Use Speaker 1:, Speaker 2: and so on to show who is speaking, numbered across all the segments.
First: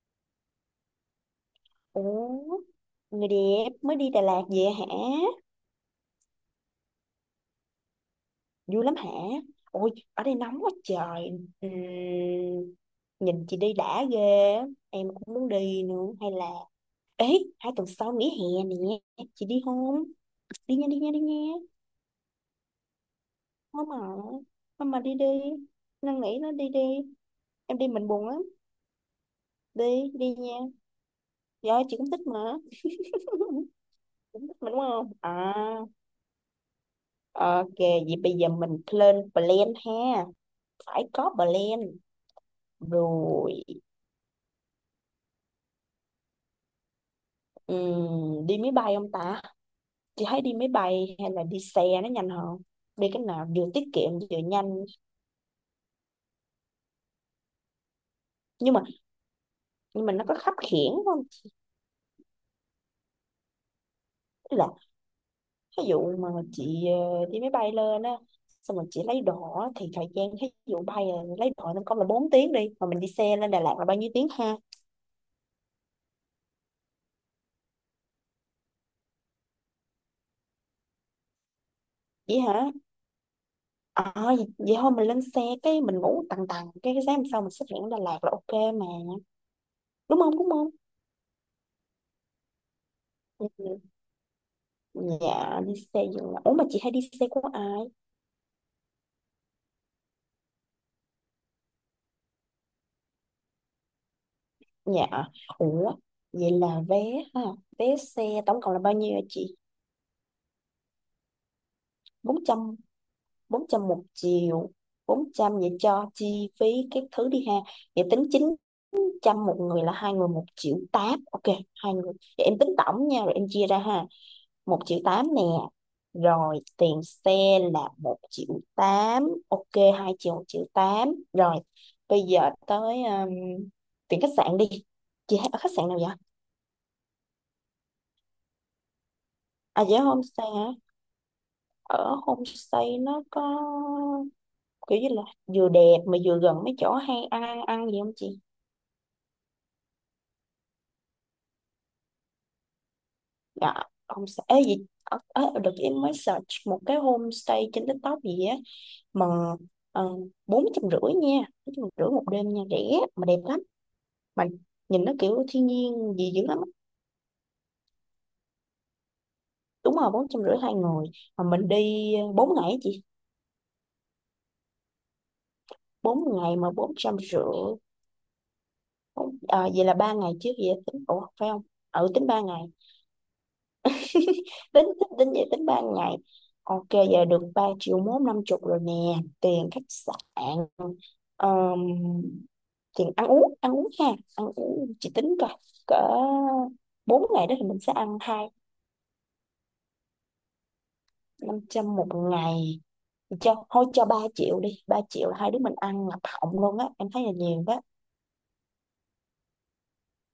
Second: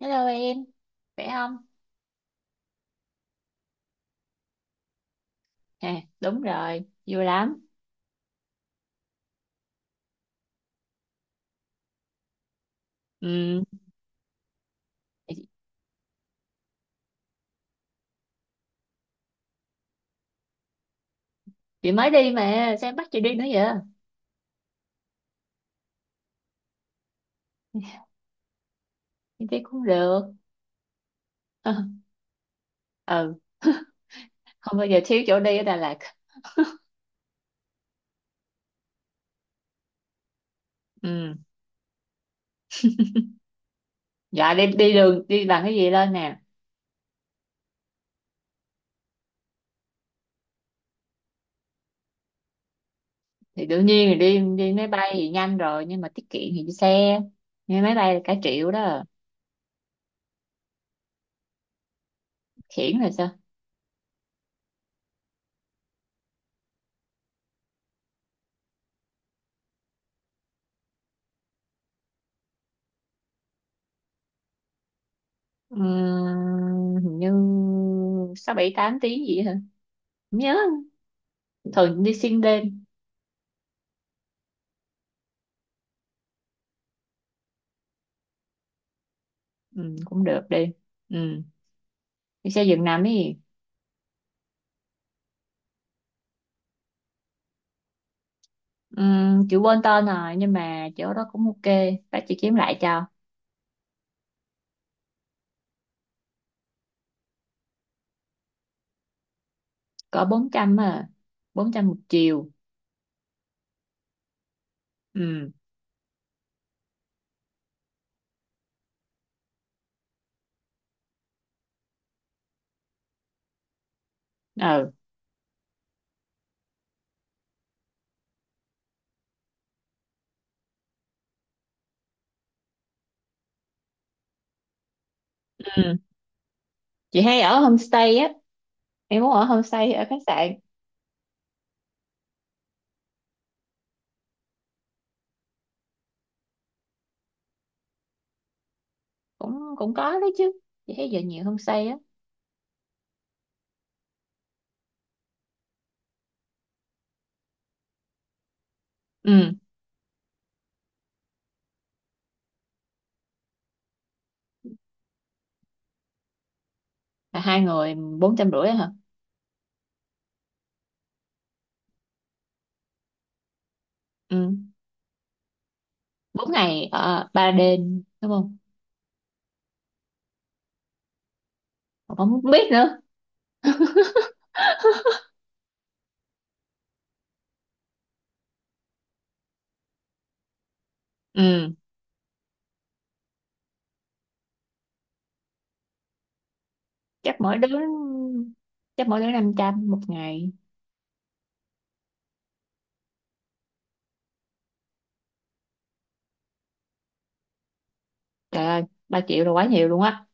Speaker 1: Hello em, khỏe không?
Speaker 2: Ủa, người đẹp mới đi Đà Lạt về hả?
Speaker 1: À, đúng rồi, vui lắm.
Speaker 2: Vui lắm hả? Ôi, ở đây nóng quá trời. Ừm, nhìn chị
Speaker 1: Ừ,
Speaker 2: đi đã ghê. Em cũng muốn đi nữa. Hay là... Ê, 2 tuần sau nghỉ hè nè. Chị đi không? Đi nha, đi nha, đi nha.
Speaker 1: chị mới đi mà, sao em bắt chị đi nữa vậy?
Speaker 2: Không mà. Không mà đi đi. Năn nỉ nó đi đi. Em đi mình buồn lắm.
Speaker 1: Em đi cũng
Speaker 2: Đi,
Speaker 1: được.
Speaker 2: đi nha. Rồi, chị cũng thích mà.
Speaker 1: Ờ, ừ,
Speaker 2: Cũng thích mà
Speaker 1: không
Speaker 2: đúng
Speaker 1: bao giờ
Speaker 2: không?
Speaker 1: thiếu chỗ
Speaker 2: À,
Speaker 1: đi ở Đà Lạt.
Speaker 2: ok. Vậy bây giờ mình lên plan ha. Phải
Speaker 1: Ừ,
Speaker 2: có plan rồi.
Speaker 1: dạ đi đi đường, đi bằng cái gì lên nè?
Speaker 2: Đi máy bay không ta? Chị thấy đi máy bay hay là đi xe nó nhanh hơn. Đi cái nào
Speaker 1: Thì
Speaker 2: vừa tiết
Speaker 1: đương nhiên
Speaker 2: kiệm
Speaker 1: là đi
Speaker 2: vừa
Speaker 1: đi
Speaker 2: nhanh.
Speaker 1: máy bay thì nhanh rồi, nhưng mà tiết kiệm thì đi xe. Nhưng máy bay là cả triệu
Speaker 2: nhưng mà
Speaker 1: đó,
Speaker 2: nhưng mà nó có khắt khuỷu không?
Speaker 1: khiển là sao?
Speaker 2: Tức là ví dụ mà chị đi máy bay lên á, xong rồi chị lấy đồ á, thì thời gian ví dụ bay là lấy đồ nó có là 4 tiếng, đi mà mình đi xe lên Đà Lạt là bao nhiêu tiếng ha?
Speaker 1: Ừ, hình như 6, 7, 8 tiếng gì hả? Không nhớ, thường đi xuyên
Speaker 2: Vậy hả?
Speaker 1: đêm,
Speaker 2: Ờ. Vậy thôi mình lên xe cái mình ngủ tầng tầng cái sáng hôm sau mình xuất hiện ở Đà Lạt là ok mà.
Speaker 1: ừ,
Speaker 2: Đúng
Speaker 1: cũng
Speaker 2: không
Speaker 1: được
Speaker 2: đúng
Speaker 1: đi.
Speaker 2: không?
Speaker 1: Ừ, đi xe giường nằm đi.
Speaker 2: Ừ. Ừ. Dạ đi xe dừng nằm. Ủa mà chị hay đi xe của ai?
Speaker 1: Chị quên tên rồi nhưng mà chỗ đó cũng ok, bác chị kiếm lại cho.
Speaker 2: Dạ. Ủa. Vậy là vé ha. Vé xe tổng cộng là bao nhiêu hả chị?
Speaker 1: Cỡ 400 à, 400 một
Speaker 2: bốn
Speaker 1: chiều.
Speaker 2: trăm 400 một chiều. bốn
Speaker 1: Ừ,
Speaker 2: trăm vậy cho chi phí các thứ đi ha. Vậy tính 900 một người là hai người 1,8 triệu. Ok, hai người. Vậy em tính tổng nha. Rồi em chia ra ha. Một
Speaker 1: ừ,
Speaker 2: triệu tám nè, rồi tiền xe là 1,8 triệu, ok. Hai triệu 1,8 triệu rồi. Bây giờ tới tiền khách sạn đi. Chị thấy ở khách sạn
Speaker 1: ừ.
Speaker 2: nào vậy?
Speaker 1: Chị hay ở homestay á, em muốn ở homestay
Speaker 2: À
Speaker 1: hay
Speaker 2: dạ
Speaker 1: ở khách
Speaker 2: homestay
Speaker 1: sạn?
Speaker 2: hả? Ở homestay nó có kiểu như là vừa đẹp mà vừa gần mấy chỗ hay ăn ăn ăn gì không chị?
Speaker 1: Cũng cũng có đấy chứ, chị thấy giờ nhiều homestay á.
Speaker 2: Dạ homestay ấy gì ở, được em mới search một cái homestay trên TikTok gì á mà
Speaker 1: Ừ,
Speaker 2: ờ, 450 nha. Bốn trăm rưỡi một đêm nha, rẻ mà đẹp lắm mà nhìn nó kiểu thiên nhiên gì dữ lắm á.
Speaker 1: là hai người 450 hả?
Speaker 2: Đúng rồi, 450 hai người. Mà mình đi 4 ngày á chị.
Speaker 1: Ừ,
Speaker 2: Bốn
Speaker 1: bốn
Speaker 2: ngày mà
Speaker 1: ngày
Speaker 2: bốn trăm
Speaker 1: ở
Speaker 2: rưỡi
Speaker 1: ba đêm đúng không?
Speaker 2: À, vậy là 3 ngày trước vậy tính ủa phải không? Ừ
Speaker 1: Mà
Speaker 2: tính
Speaker 1: không
Speaker 2: 3 ngày.
Speaker 1: biết nữa.
Speaker 2: tính tính tính vậy tính 3 ngày. Ok, giờ được 3,15 triệu rồi nè, tiền khách sạn.
Speaker 1: Ừ,
Speaker 2: ờm, Tiền ăn uống ha. Ăn uống chị tính coi cỡ bốn
Speaker 1: chắc
Speaker 2: ngày đó
Speaker 1: mỗi
Speaker 2: thì
Speaker 1: đứa
Speaker 2: mình sẽ ăn hai.
Speaker 1: chắc mỗi đứa 500 một ngày.
Speaker 2: 500 một ngày, cho thôi cho 3 triệu đi. 3 triệu là hai đứa mình ăn ngập họng luôn á, em thấy là nhiều đó.
Speaker 1: Trời ơi, 3 triệu là quá nhiều luôn á.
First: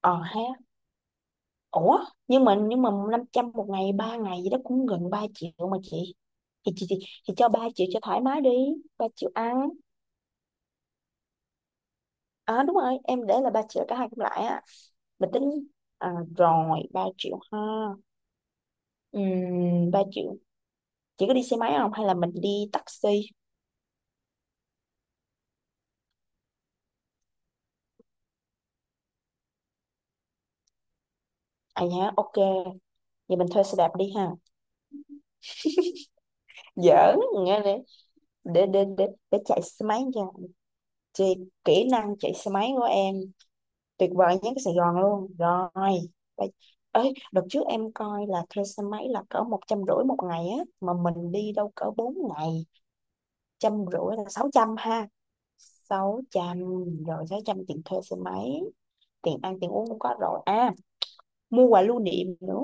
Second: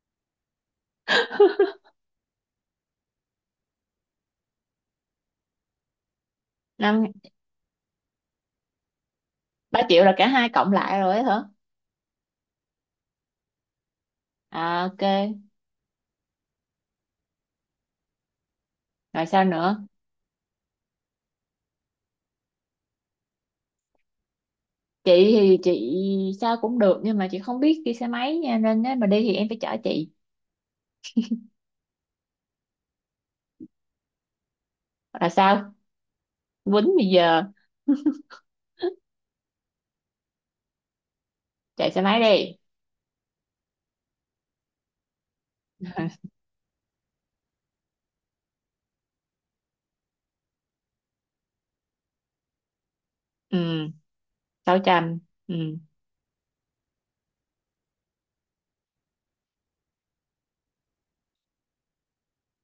Speaker 2: Ờ ha. Ủa nhưng mà 500 một ngày 3 ngày gì đó cũng gần 3 triệu mà chị. thì chị thì,
Speaker 1: Năm,
Speaker 2: thì cho 3 triệu cho thoải mái đi. 3 triệu ăn.
Speaker 1: 3 triệu là cả hai cộng lại rồi ấy hả?
Speaker 2: À đúng rồi, em để là 3 triệu cả hai cũng lại á.
Speaker 1: À ok,
Speaker 2: Mình tính à, rồi 3 triệu ha.
Speaker 1: rồi sao nữa?
Speaker 2: 3 triệu. Chị có đi xe máy không hay là mình đi taxi?
Speaker 1: Chị thì chị sao cũng được nhưng mà chị không biết đi xe máy nha, nên nếu mà đi thì em phải chở chị.
Speaker 2: À nhá ok. Vậy mình thuê xe đạp đi ha.
Speaker 1: Là sao? Quýnh bây
Speaker 2: Giỡn.
Speaker 1: giờ
Speaker 2: Nghe để, để chạy xe máy nha. Thì kỹ
Speaker 1: chạy xe
Speaker 2: năng
Speaker 1: máy
Speaker 2: chạy xe
Speaker 1: đi.
Speaker 2: máy của em tuyệt vời nhất Sài Gòn luôn rồi. Bây- Ấy đợt trước em coi là thuê xe máy là cỡ 150 một ngày á mà mình đi đâu cỡ 4 ngày.
Speaker 1: Ừ,
Speaker 2: Trăm rưỡi là 600 ha.
Speaker 1: 600. Ừ.
Speaker 2: 600, rồi 600 tiền thuê xe máy. Tiền ăn tiền uống cũng có rồi. À mua quà lưu niệm nữa.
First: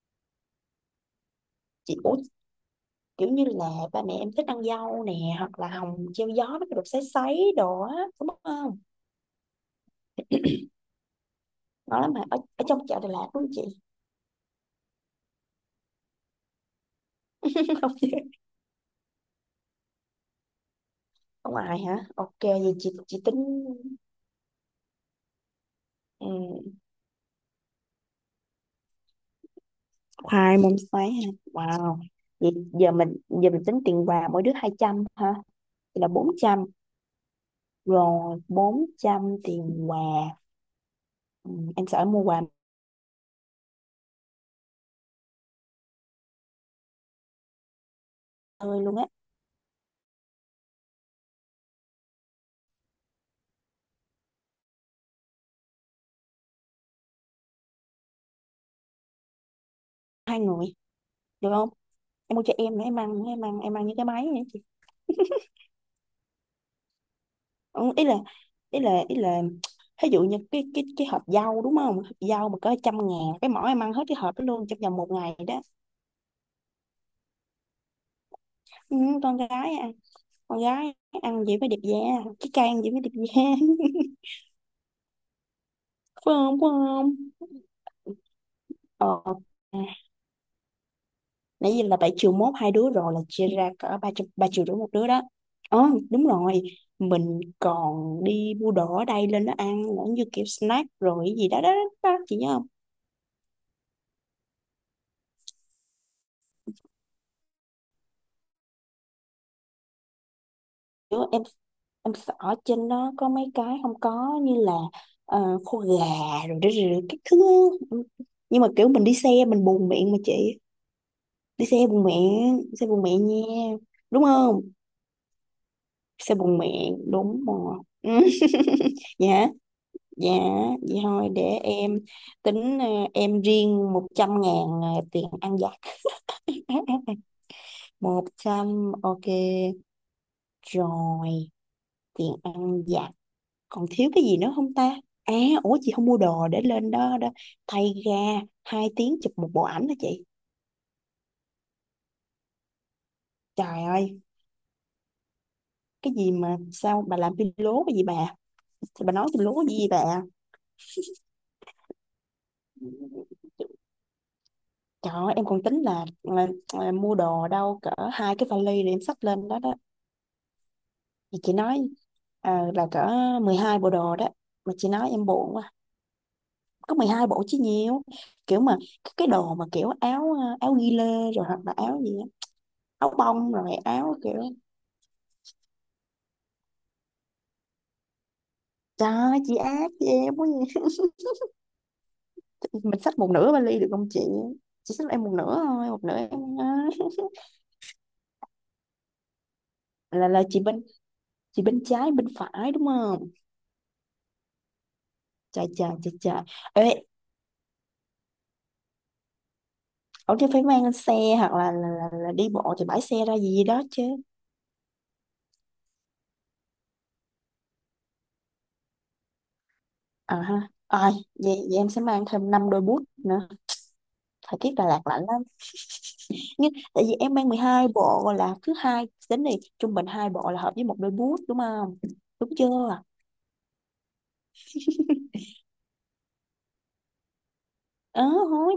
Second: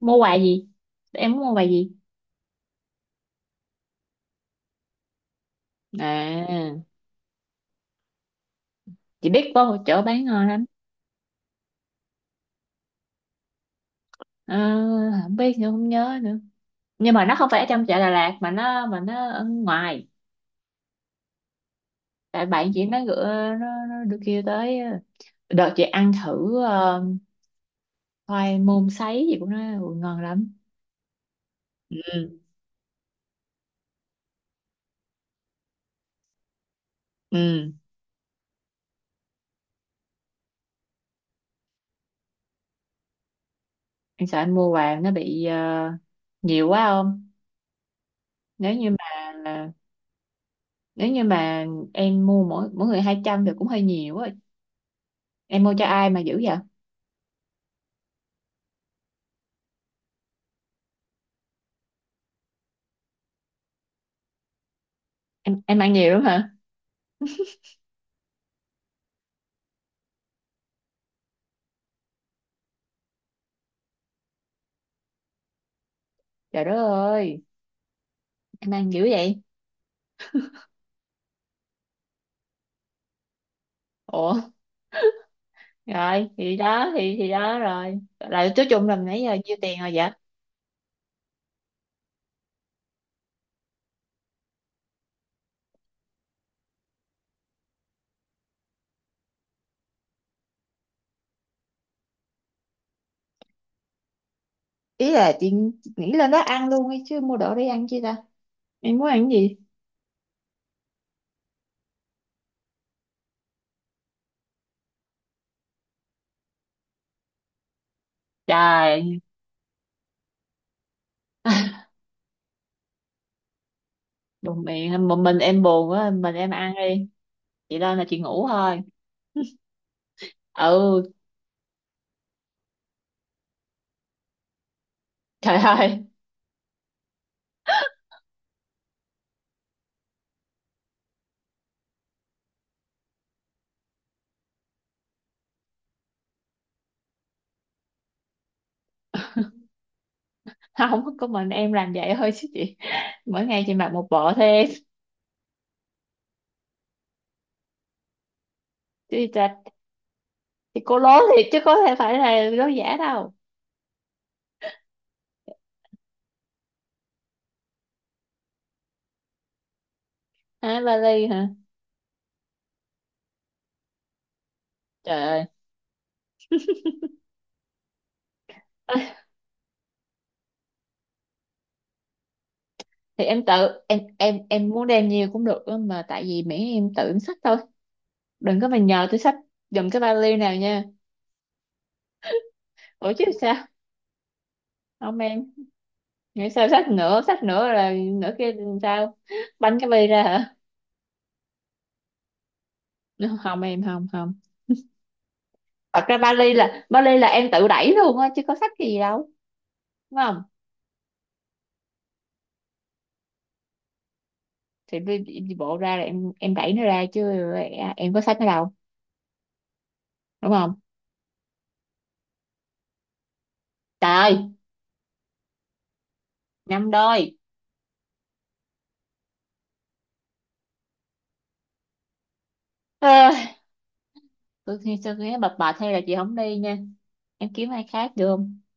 Speaker 1: Mua quà gì? Em muốn mua quà gì?
Speaker 2: Chị út kiểu như là ba mẹ em thích ăn dâu nè, hoặc là hồng treo
Speaker 1: À,
Speaker 2: gió nó được sấy sấy đồ á đúng không?
Speaker 1: chị biết có một chỗ bán ngon lắm.
Speaker 2: Ngon lắm mà ở, trong chợ Đà Lạt đúng không chị?
Speaker 1: Ờ, không biết nữa, không nhớ nữa. Nhưng mà nó không phải ở trong chợ Đà Lạt mà nó ở ngoài.
Speaker 2: Ở ngoài hả, ok
Speaker 1: Tại bạn
Speaker 2: vậy
Speaker 1: chị nó
Speaker 2: chị
Speaker 1: gửi,
Speaker 2: tính.
Speaker 1: nó được kia tới đợt chị ăn thử
Speaker 2: Ừ,
Speaker 1: khoai môn sấy gì của nó. Ừ, ngon lắm.
Speaker 2: khoai môn xoáy ha, wow.
Speaker 1: Ừ,
Speaker 2: Vậy giờ mình tính tiền quà mỗi đứa 200 ha, thì là 400.
Speaker 1: ừ,
Speaker 2: Rồi 400 tiền quà. Ừ, em sợ em mua quà
Speaker 1: em sợ anh mua vàng nó bị nhiều quá không? nếu
Speaker 2: hơi
Speaker 1: như
Speaker 2: luôn á.
Speaker 1: mà nếu như mà em mua mỗi mỗi người 200 thì cũng hơi nhiều á. Em mua cho ai mà dữ vậy?
Speaker 2: Hai người được không, em mua cho em nữa, em ăn em ăn những cái máy nữa chị.
Speaker 1: Em ăn nhiều lắm hả?
Speaker 2: Ừ, ý là ý là ví dụ như cái cái hộp dâu đúng không, hộp dâu mà có trăm ngàn cái mỏ em ăn hết cái hộp đó luôn trong vòng một ngày đó.
Speaker 1: Trời đất ơi, em ăn
Speaker 2: Ừ,
Speaker 1: dữ
Speaker 2: con
Speaker 1: vậy?
Speaker 2: gái con gái ăn gì mới đẹp da, cái cây ăn gì mới đẹp da.
Speaker 1: Ủa,
Speaker 2: Phải
Speaker 1: rồi thì
Speaker 2: không phải
Speaker 1: đó, thì
Speaker 2: không?
Speaker 1: đó rồi là, nói chung là
Speaker 2: Ờ
Speaker 1: nãy giờ nhiêu
Speaker 2: à,
Speaker 1: tiền rồi vậy?
Speaker 2: nãy giờ là 7,1 triệu hai đứa rồi, là chia ra cỡ 3,5 triệu một đứa đó. Ờ đúng rồi. Mình còn đi mua đồ ở đây lên đó ăn nữa như kiểu snack rồi cái gì đó. Chị nhớ không?
Speaker 1: Ý là chị nghĩ lên đó ăn luôn ấy chứ, mua đồ đi ăn chi ta? Em muốn ăn cái gì?
Speaker 2: Kiểu em sợ trên đó có mấy cái không có như là khô gà rồi, rồi các thứ. Nhưng mà kiểu mình đi
Speaker 1: Trời.
Speaker 2: xe mình buồn miệng mà chị. Đi xe bùng mẹ, xe bùng mẹ nha, đúng
Speaker 1: Đùng
Speaker 2: không?
Speaker 1: miệng một mình em, buồn quá mình
Speaker 2: Xe
Speaker 1: em
Speaker 2: bùng
Speaker 1: ăn
Speaker 2: mẹ
Speaker 1: đi,
Speaker 2: đúng
Speaker 1: chị
Speaker 2: rồi.
Speaker 1: lên là
Speaker 2: Ừ.
Speaker 1: chị ngủ thôi.
Speaker 2: Dạ. Dạ vậy
Speaker 1: Ừ.
Speaker 2: thôi để em tính em riêng 100.000 tiền
Speaker 1: Trời
Speaker 2: ăn vặt.
Speaker 1: ơi,
Speaker 2: 100, ok. Rồi tiền ăn vặt, còn thiếu cái gì nữa không ta? À. Ủa chị không mua đồ để lên đó đó, thay ga 2 tiếng chụp một bộ ảnh hả chị?
Speaker 1: không có, mình em làm vậy thôi chứ chị. Mỗi ngày chị
Speaker 2: Trời
Speaker 1: mặc một
Speaker 2: ơi,
Speaker 1: bộ thế
Speaker 2: cái gì mà sao bà làm phi lố cái gì bà, thì bà
Speaker 1: chứ
Speaker 2: nói phi
Speaker 1: ta,
Speaker 2: lố gì bà.
Speaker 1: thì cô lố thiệt chứ có thể phải là lố giả đâu.
Speaker 2: Trời ơi, em còn tính là, là mua đồ đâu cỡ 2 cái vali để em xách lên đó đó.
Speaker 1: À, vali
Speaker 2: Thì
Speaker 1: hả?
Speaker 2: chị nói à, là cỡ 12 bộ đồ đó. Mà chị nói
Speaker 1: Trời
Speaker 2: em
Speaker 1: ơi.
Speaker 2: buồn quá. Có 12 bộ chứ nhiều. Kiểu mà cái đồ mà kiểu áo áo ghi lê rồi hoặc là áo gì á, áo
Speaker 1: Thì em
Speaker 2: bông
Speaker 1: tự
Speaker 2: rồi
Speaker 1: em
Speaker 2: áo
Speaker 1: em
Speaker 2: kiểu.
Speaker 1: em muốn đem nhiều cũng được á, mà tại vì miễn em tự em xách thôi. Đừng có mà nhờ
Speaker 2: Trời
Speaker 1: tôi xách
Speaker 2: ơi, chị
Speaker 1: giùm
Speaker 2: ác
Speaker 1: cái
Speaker 2: chị
Speaker 1: vali
Speaker 2: em quá
Speaker 1: nào
Speaker 2: vậy.
Speaker 1: nha.
Speaker 2: Mình
Speaker 1: Ủa
Speaker 2: xách
Speaker 1: chứ
Speaker 2: một nửa
Speaker 1: sao?
Speaker 2: vali được không chị? Chị xách
Speaker 1: Không
Speaker 2: em một
Speaker 1: em,
Speaker 2: nửa thôi, một nửa
Speaker 1: nghĩ
Speaker 2: em
Speaker 1: sao
Speaker 2: á.
Speaker 1: xách nữa là nữa kia làm sao? Bánh cái vali ra
Speaker 2: Là
Speaker 1: hả?
Speaker 2: chị bên trái bên phải đúng không?
Speaker 1: Không em, không, không.
Speaker 2: Trời trời
Speaker 1: Thật
Speaker 2: trời
Speaker 1: ra
Speaker 2: trời.
Speaker 1: Bali là
Speaker 2: Ê,
Speaker 1: Em tự đẩy luôn á chứ có sách cái gì đâu, đúng
Speaker 2: ở
Speaker 1: không?
Speaker 2: chứ phải mang xe hoặc là, là đi bộ thì bãi xe ra gì đó chứ.
Speaker 1: Thì đi, đi đi bộ ra là em đẩy nó ra chứ. Em có sách nó đâu,
Speaker 2: À
Speaker 1: đúng
Speaker 2: ha
Speaker 1: không?
Speaker 2: à, vậy em sẽ mang thêm 5 đôi boot nữa.
Speaker 1: Trời ơi,
Speaker 2: Thời tiết Đà Lạt lạnh lắm, nhưng
Speaker 1: năm
Speaker 2: tại vì
Speaker 1: đôi.
Speaker 2: em mang 12 bộ là cứ hai đến đi. Trung bình hai bộ là hợp với một đôi boot đúng không? Đúng chưa?
Speaker 1: à, tôi khi tôi nghĩ bập bệt hay là chị không đi nha, em kiếm ai khác
Speaker 2: Ờ
Speaker 1: được không?
Speaker 2: thôi.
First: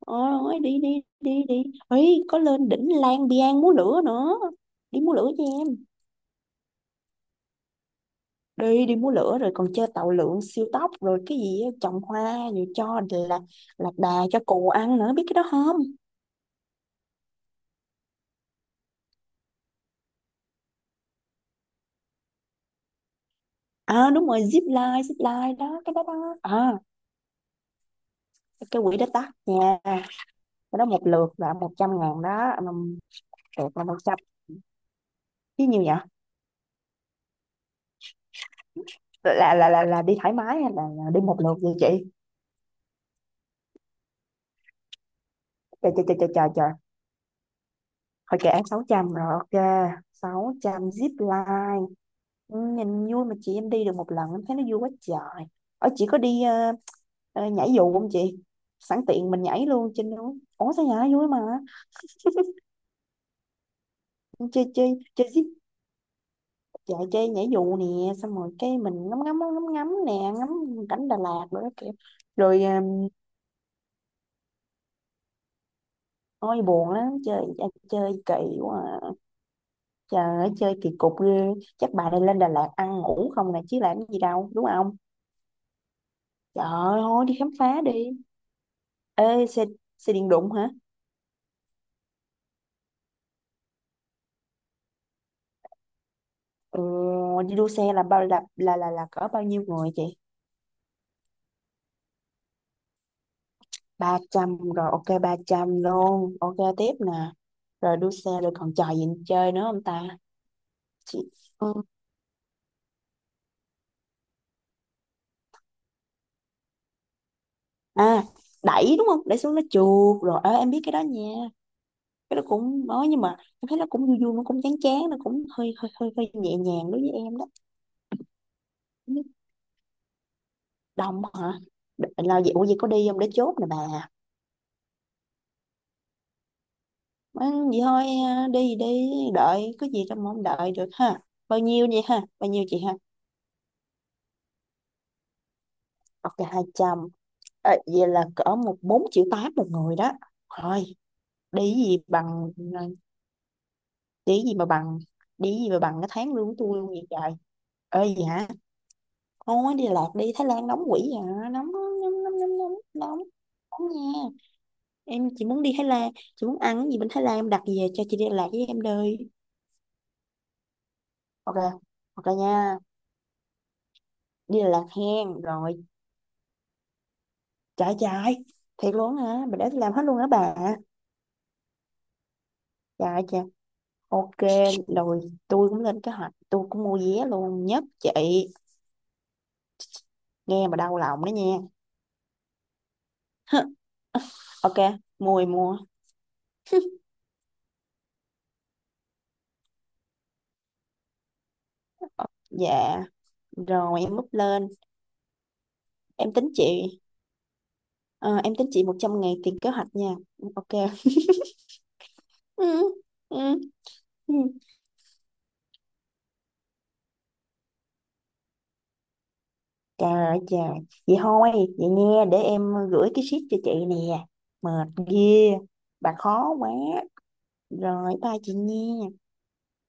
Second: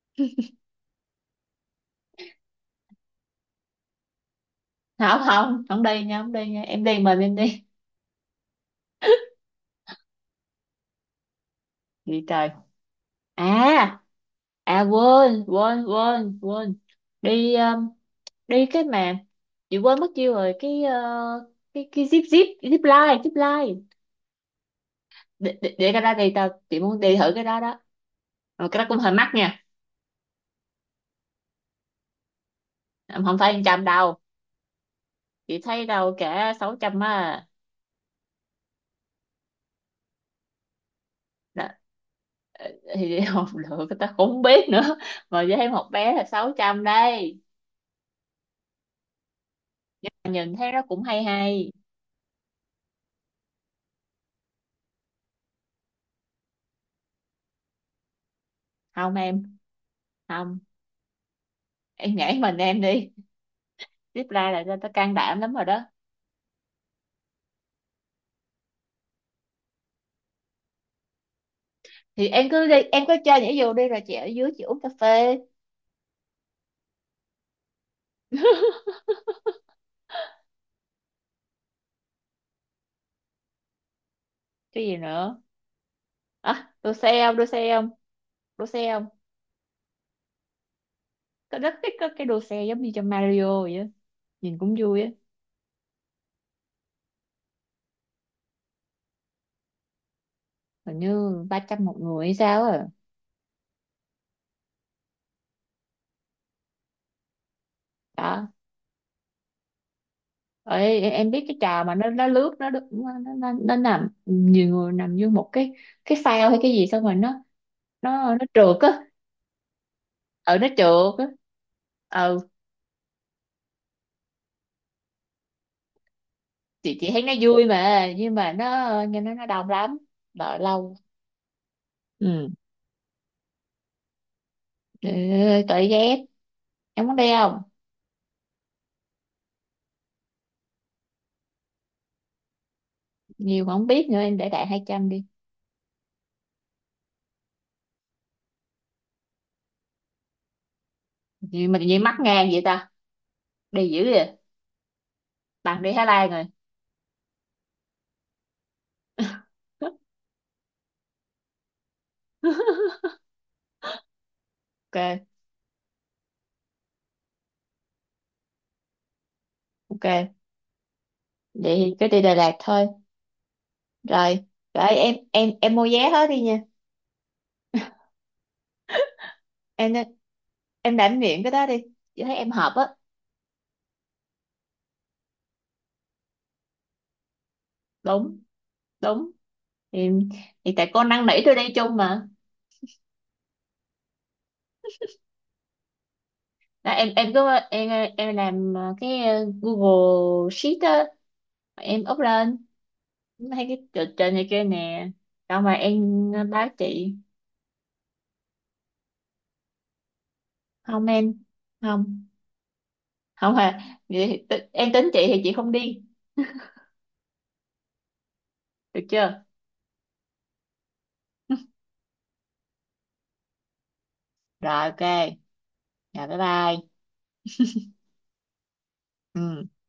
Speaker 2: Ờ thôi đi đi đi đi. Ấy có lên đỉnh Lang Biang múa lửa nữa, đi múa
Speaker 1: Không,
Speaker 2: lửa với
Speaker 1: không, không
Speaker 2: em
Speaker 1: đi nha, không đi nha, em đi mình em đi.
Speaker 2: đi. Đi múa lửa rồi còn chơi tàu lượn siêu tốc rồi cái gì á, trồng
Speaker 1: Gì
Speaker 2: hoa
Speaker 1: trời?
Speaker 2: rồi cho là lạc
Speaker 1: à
Speaker 2: đà cho cù
Speaker 1: à
Speaker 2: ăn nữa, biết cái
Speaker 1: quên
Speaker 2: đó không?
Speaker 1: quên quên quên đi đi cái mà chị quên mất tiêu rồi, cái cái zip zip zip line zip line.
Speaker 2: À đúng rồi, zip line. Zip line
Speaker 1: để, để,
Speaker 2: đó,
Speaker 1: để
Speaker 2: cái
Speaker 1: cái
Speaker 2: đó
Speaker 1: đó đi,
Speaker 2: đó
Speaker 1: tao
Speaker 2: à.
Speaker 1: chị muốn đi thử cái đó đó. Mà cái
Speaker 2: Cái
Speaker 1: đó
Speaker 2: quỹ
Speaker 1: cũng
Speaker 2: đó
Speaker 1: hơi mắc
Speaker 2: tắt
Speaker 1: nha.
Speaker 2: nha, cái đó một lượt là 100.000 đó.
Speaker 1: Em không phải
Speaker 2: Lượt
Speaker 1: 100
Speaker 2: là một trăm.
Speaker 1: đâu, chị
Speaker 2: Chứ nhiều
Speaker 1: thấy
Speaker 2: nhở,
Speaker 1: đâu cả 600 á.
Speaker 2: là đi thoải mái hay là đi một lượt vậy
Speaker 1: Là,
Speaker 2: chị?
Speaker 1: thì học được tao cũng không biết nữa, mà với thấy một
Speaker 2: Trời trời
Speaker 1: bé
Speaker 2: trời
Speaker 1: là
Speaker 2: trời trời
Speaker 1: sáu
Speaker 2: trời.
Speaker 1: trăm đây.
Speaker 2: Thôi kệ em 600 rồi, ok. sáu
Speaker 1: Nhìn thấy nó
Speaker 2: trăm
Speaker 1: cũng
Speaker 2: zip
Speaker 1: hay hay.
Speaker 2: line. Ừ, nhìn vui mà chị, em đi được một lần em thấy nó vui quá trời. Ở chị có đi nhảy dù không chị? Sẵn
Speaker 1: Không
Speaker 2: tiện
Speaker 1: em,
Speaker 2: mình nhảy luôn trên núi,
Speaker 1: không
Speaker 2: ủa sao nhảy vui mà.
Speaker 1: em nhảy mình em đi tiếp ra là
Speaker 2: Chơi
Speaker 1: tao
Speaker 2: chơi
Speaker 1: tao can
Speaker 2: chơi
Speaker 1: đảm
Speaker 2: zip.
Speaker 1: lắm rồi đó.
Speaker 2: Dạ chơi nhảy dù nè, xong rồi cái mình ngắm ngắm ngắm ngắm nè, ngắm cảnh Đà Lạt rồi đó kiểu.
Speaker 1: Thì em
Speaker 2: Rồi
Speaker 1: cứ đi,
Speaker 2: à,
Speaker 1: em cứ chơi nhảy dù đi rồi chị ở dưới chị uống cà phê.
Speaker 2: ôi buồn lắm, chơi à, chơi kỳ quá à. Trời ơi, chơi kỳ cục ghê. Chắc bà này lên Đà Lạt ăn ngủ không nè chứ làm gì đâu đúng
Speaker 1: Cái gì
Speaker 2: không?
Speaker 1: nữa?
Speaker 2: Trời
Speaker 1: À, đua
Speaker 2: ơi
Speaker 1: xe
Speaker 2: thôi đi
Speaker 1: không? Đua
Speaker 2: khám
Speaker 1: xe
Speaker 2: phá
Speaker 1: không?
Speaker 2: đi.
Speaker 1: Đua xe không?
Speaker 2: Ê xe. Xe điện đụng hả?
Speaker 1: Cậu rất thích các cái đồ xe giống như trong Mario vậy á. Nhìn cũng vui á.
Speaker 2: Ừ, đi đua xe là bao là cỡ bao nhiêu người chị?
Speaker 1: Hình như 300 một người hay sao à.
Speaker 2: 300 rồi, ok 300 luôn, ok tiếp nè. Rồi đua xe
Speaker 1: Đó.
Speaker 2: rồi còn trò gì chơi nữa không ta?
Speaker 1: Ê, em
Speaker 2: Chị.
Speaker 1: em biết cái
Speaker 2: Ừ,
Speaker 1: trò mà nó lướt nó đu- nó nằm, nhiều người nằm vô một cái phao hay cái gì xong rồi nó
Speaker 2: à,
Speaker 1: nó nó trượt
Speaker 2: đẩy
Speaker 1: á.
Speaker 2: đúng không, đẩy xuống nó trượt rồi. Ờ,
Speaker 1: Ừ, nó
Speaker 2: em biết cái đó
Speaker 1: trượt á.
Speaker 2: nha. Cái đó
Speaker 1: Ừ,
Speaker 2: cũng nói nhưng mà em thấy nó cũng vui vui, nó cũng chán chán, nó cũng hơi hơi hơi hơi nhẹ nhàng
Speaker 1: chị
Speaker 2: đối
Speaker 1: chị
Speaker 2: với
Speaker 1: thấy nó
Speaker 2: em đó.
Speaker 1: vui mà nhưng mà nó,
Speaker 2: Không
Speaker 1: nghe
Speaker 2: biết.
Speaker 1: nó đông lắm, đợi lâu.
Speaker 2: Đồng hả? Là
Speaker 1: Ừ,
Speaker 2: vậy ủa vậy có đi không để chốt nè bà.
Speaker 1: tội ghét, em muốn đi
Speaker 2: Má,
Speaker 1: không?
Speaker 2: vậy thôi à, đi đi đợi có gì đâu mà không đợi được ha. Bao nhiêu vậy ha, bao nhiêu chị ha?
Speaker 1: Nhiều mà không biết nữa, em để đại 200 đi.
Speaker 2: Ok 200. Ờ, vậy là cỡ 1,48 triệu một người đó. Thôi.
Speaker 1: Gì
Speaker 2: Đi
Speaker 1: mà tự
Speaker 2: gì
Speaker 1: nhiên mắc ngang
Speaker 2: bằng
Speaker 1: vậy
Speaker 2: à,
Speaker 1: ta, đi dữ vậy.
Speaker 2: đi gì mà bằng, đi gì mà
Speaker 1: Bạn đi
Speaker 2: bằng
Speaker 1: Thái
Speaker 2: cái
Speaker 1: Lan
Speaker 2: tháng
Speaker 1: rồi.
Speaker 2: lương của tôi luôn vậy trời. Ơi gì hả? Thôi đi lạc đi Thái Lan nóng quỷ vậy hả? Nóng nóng nóng nóng nóng nóng nóng. nha.
Speaker 1: Ok,
Speaker 2: Em chỉ muốn đi Thái Lan. Chị muốn ăn cái gì bên Thái Lan, em đặt về cho chị, đi Đà Lạt với em đi.
Speaker 1: ok,
Speaker 2: Ok.
Speaker 1: vậy thì cứ đi
Speaker 2: Ok
Speaker 1: Đà
Speaker 2: nha.
Speaker 1: Lạt thôi. Rồi,
Speaker 2: Đi Đà Lạt
Speaker 1: rồi, em
Speaker 2: hen.
Speaker 1: em mua
Speaker 2: Rồi
Speaker 1: vé hết đi nha.
Speaker 2: chạy chạy. Thiệt luôn hả, bà để tôi
Speaker 1: em
Speaker 2: làm hết
Speaker 1: nên-
Speaker 2: luôn hả bà?
Speaker 1: em đảm nhiệm cái đó đi, chị thấy em hợp á.
Speaker 2: Trời trời. Ok. Rồi tôi cũng lên kế hoạch, tôi cũng mua vé luôn. Nhất chị.
Speaker 1: Đúng, đúng, thì,
Speaker 2: Nghe
Speaker 1: thì
Speaker 2: mà
Speaker 1: tại
Speaker 2: đau
Speaker 1: con
Speaker 2: lòng
Speaker 1: năn
Speaker 2: đó
Speaker 1: nỉ
Speaker 2: nha.
Speaker 1: tôi đi chung mà.
Speaker 2: Ok mua thì mua.
Speaker 1: Đó, em cứ em làm cái Google Sheet á, em up lên,
Speaker 2: Dạ.
Speaker 1: thấy cái
Speaker 2: Rồi
Speaker 1: trình
Speaker 2: em bút
Speaker 1: trên này kia
Speaker 2: lên.
Speaker 1: nè, xong mà em
Speaker 2: Em tính
Speaker 1: báo
Speaker 2: chị
Speaker 1: chị.
Speaker 2: ờ, em tính chị 100 ngày tiền kế hoạch nha. Ừ, ok.
Speaker 1: Không em, không,
Speaker 2: ừ, ừ,
Speaker 1: không. À, vậy
Speaker 2: ừ.
Speaker 1: thì em tính chị thì chị không đi, được chưa?
Speaker 2: Trời ơi trời. Vậy thôi. Vậy nha, để em gửi cái sheet cho chị nè.
Speaker 1: Rồi,
Speaker 2: Mệt
Speaker 1: ok.
Speaker 2: ghê, bà
Speaker 1: Rồi bye
Speaker 2: khó quá.
Speaker 1: bye.
Speaker 2: Rồi bye chị nha.
Speaker 1: Ừ.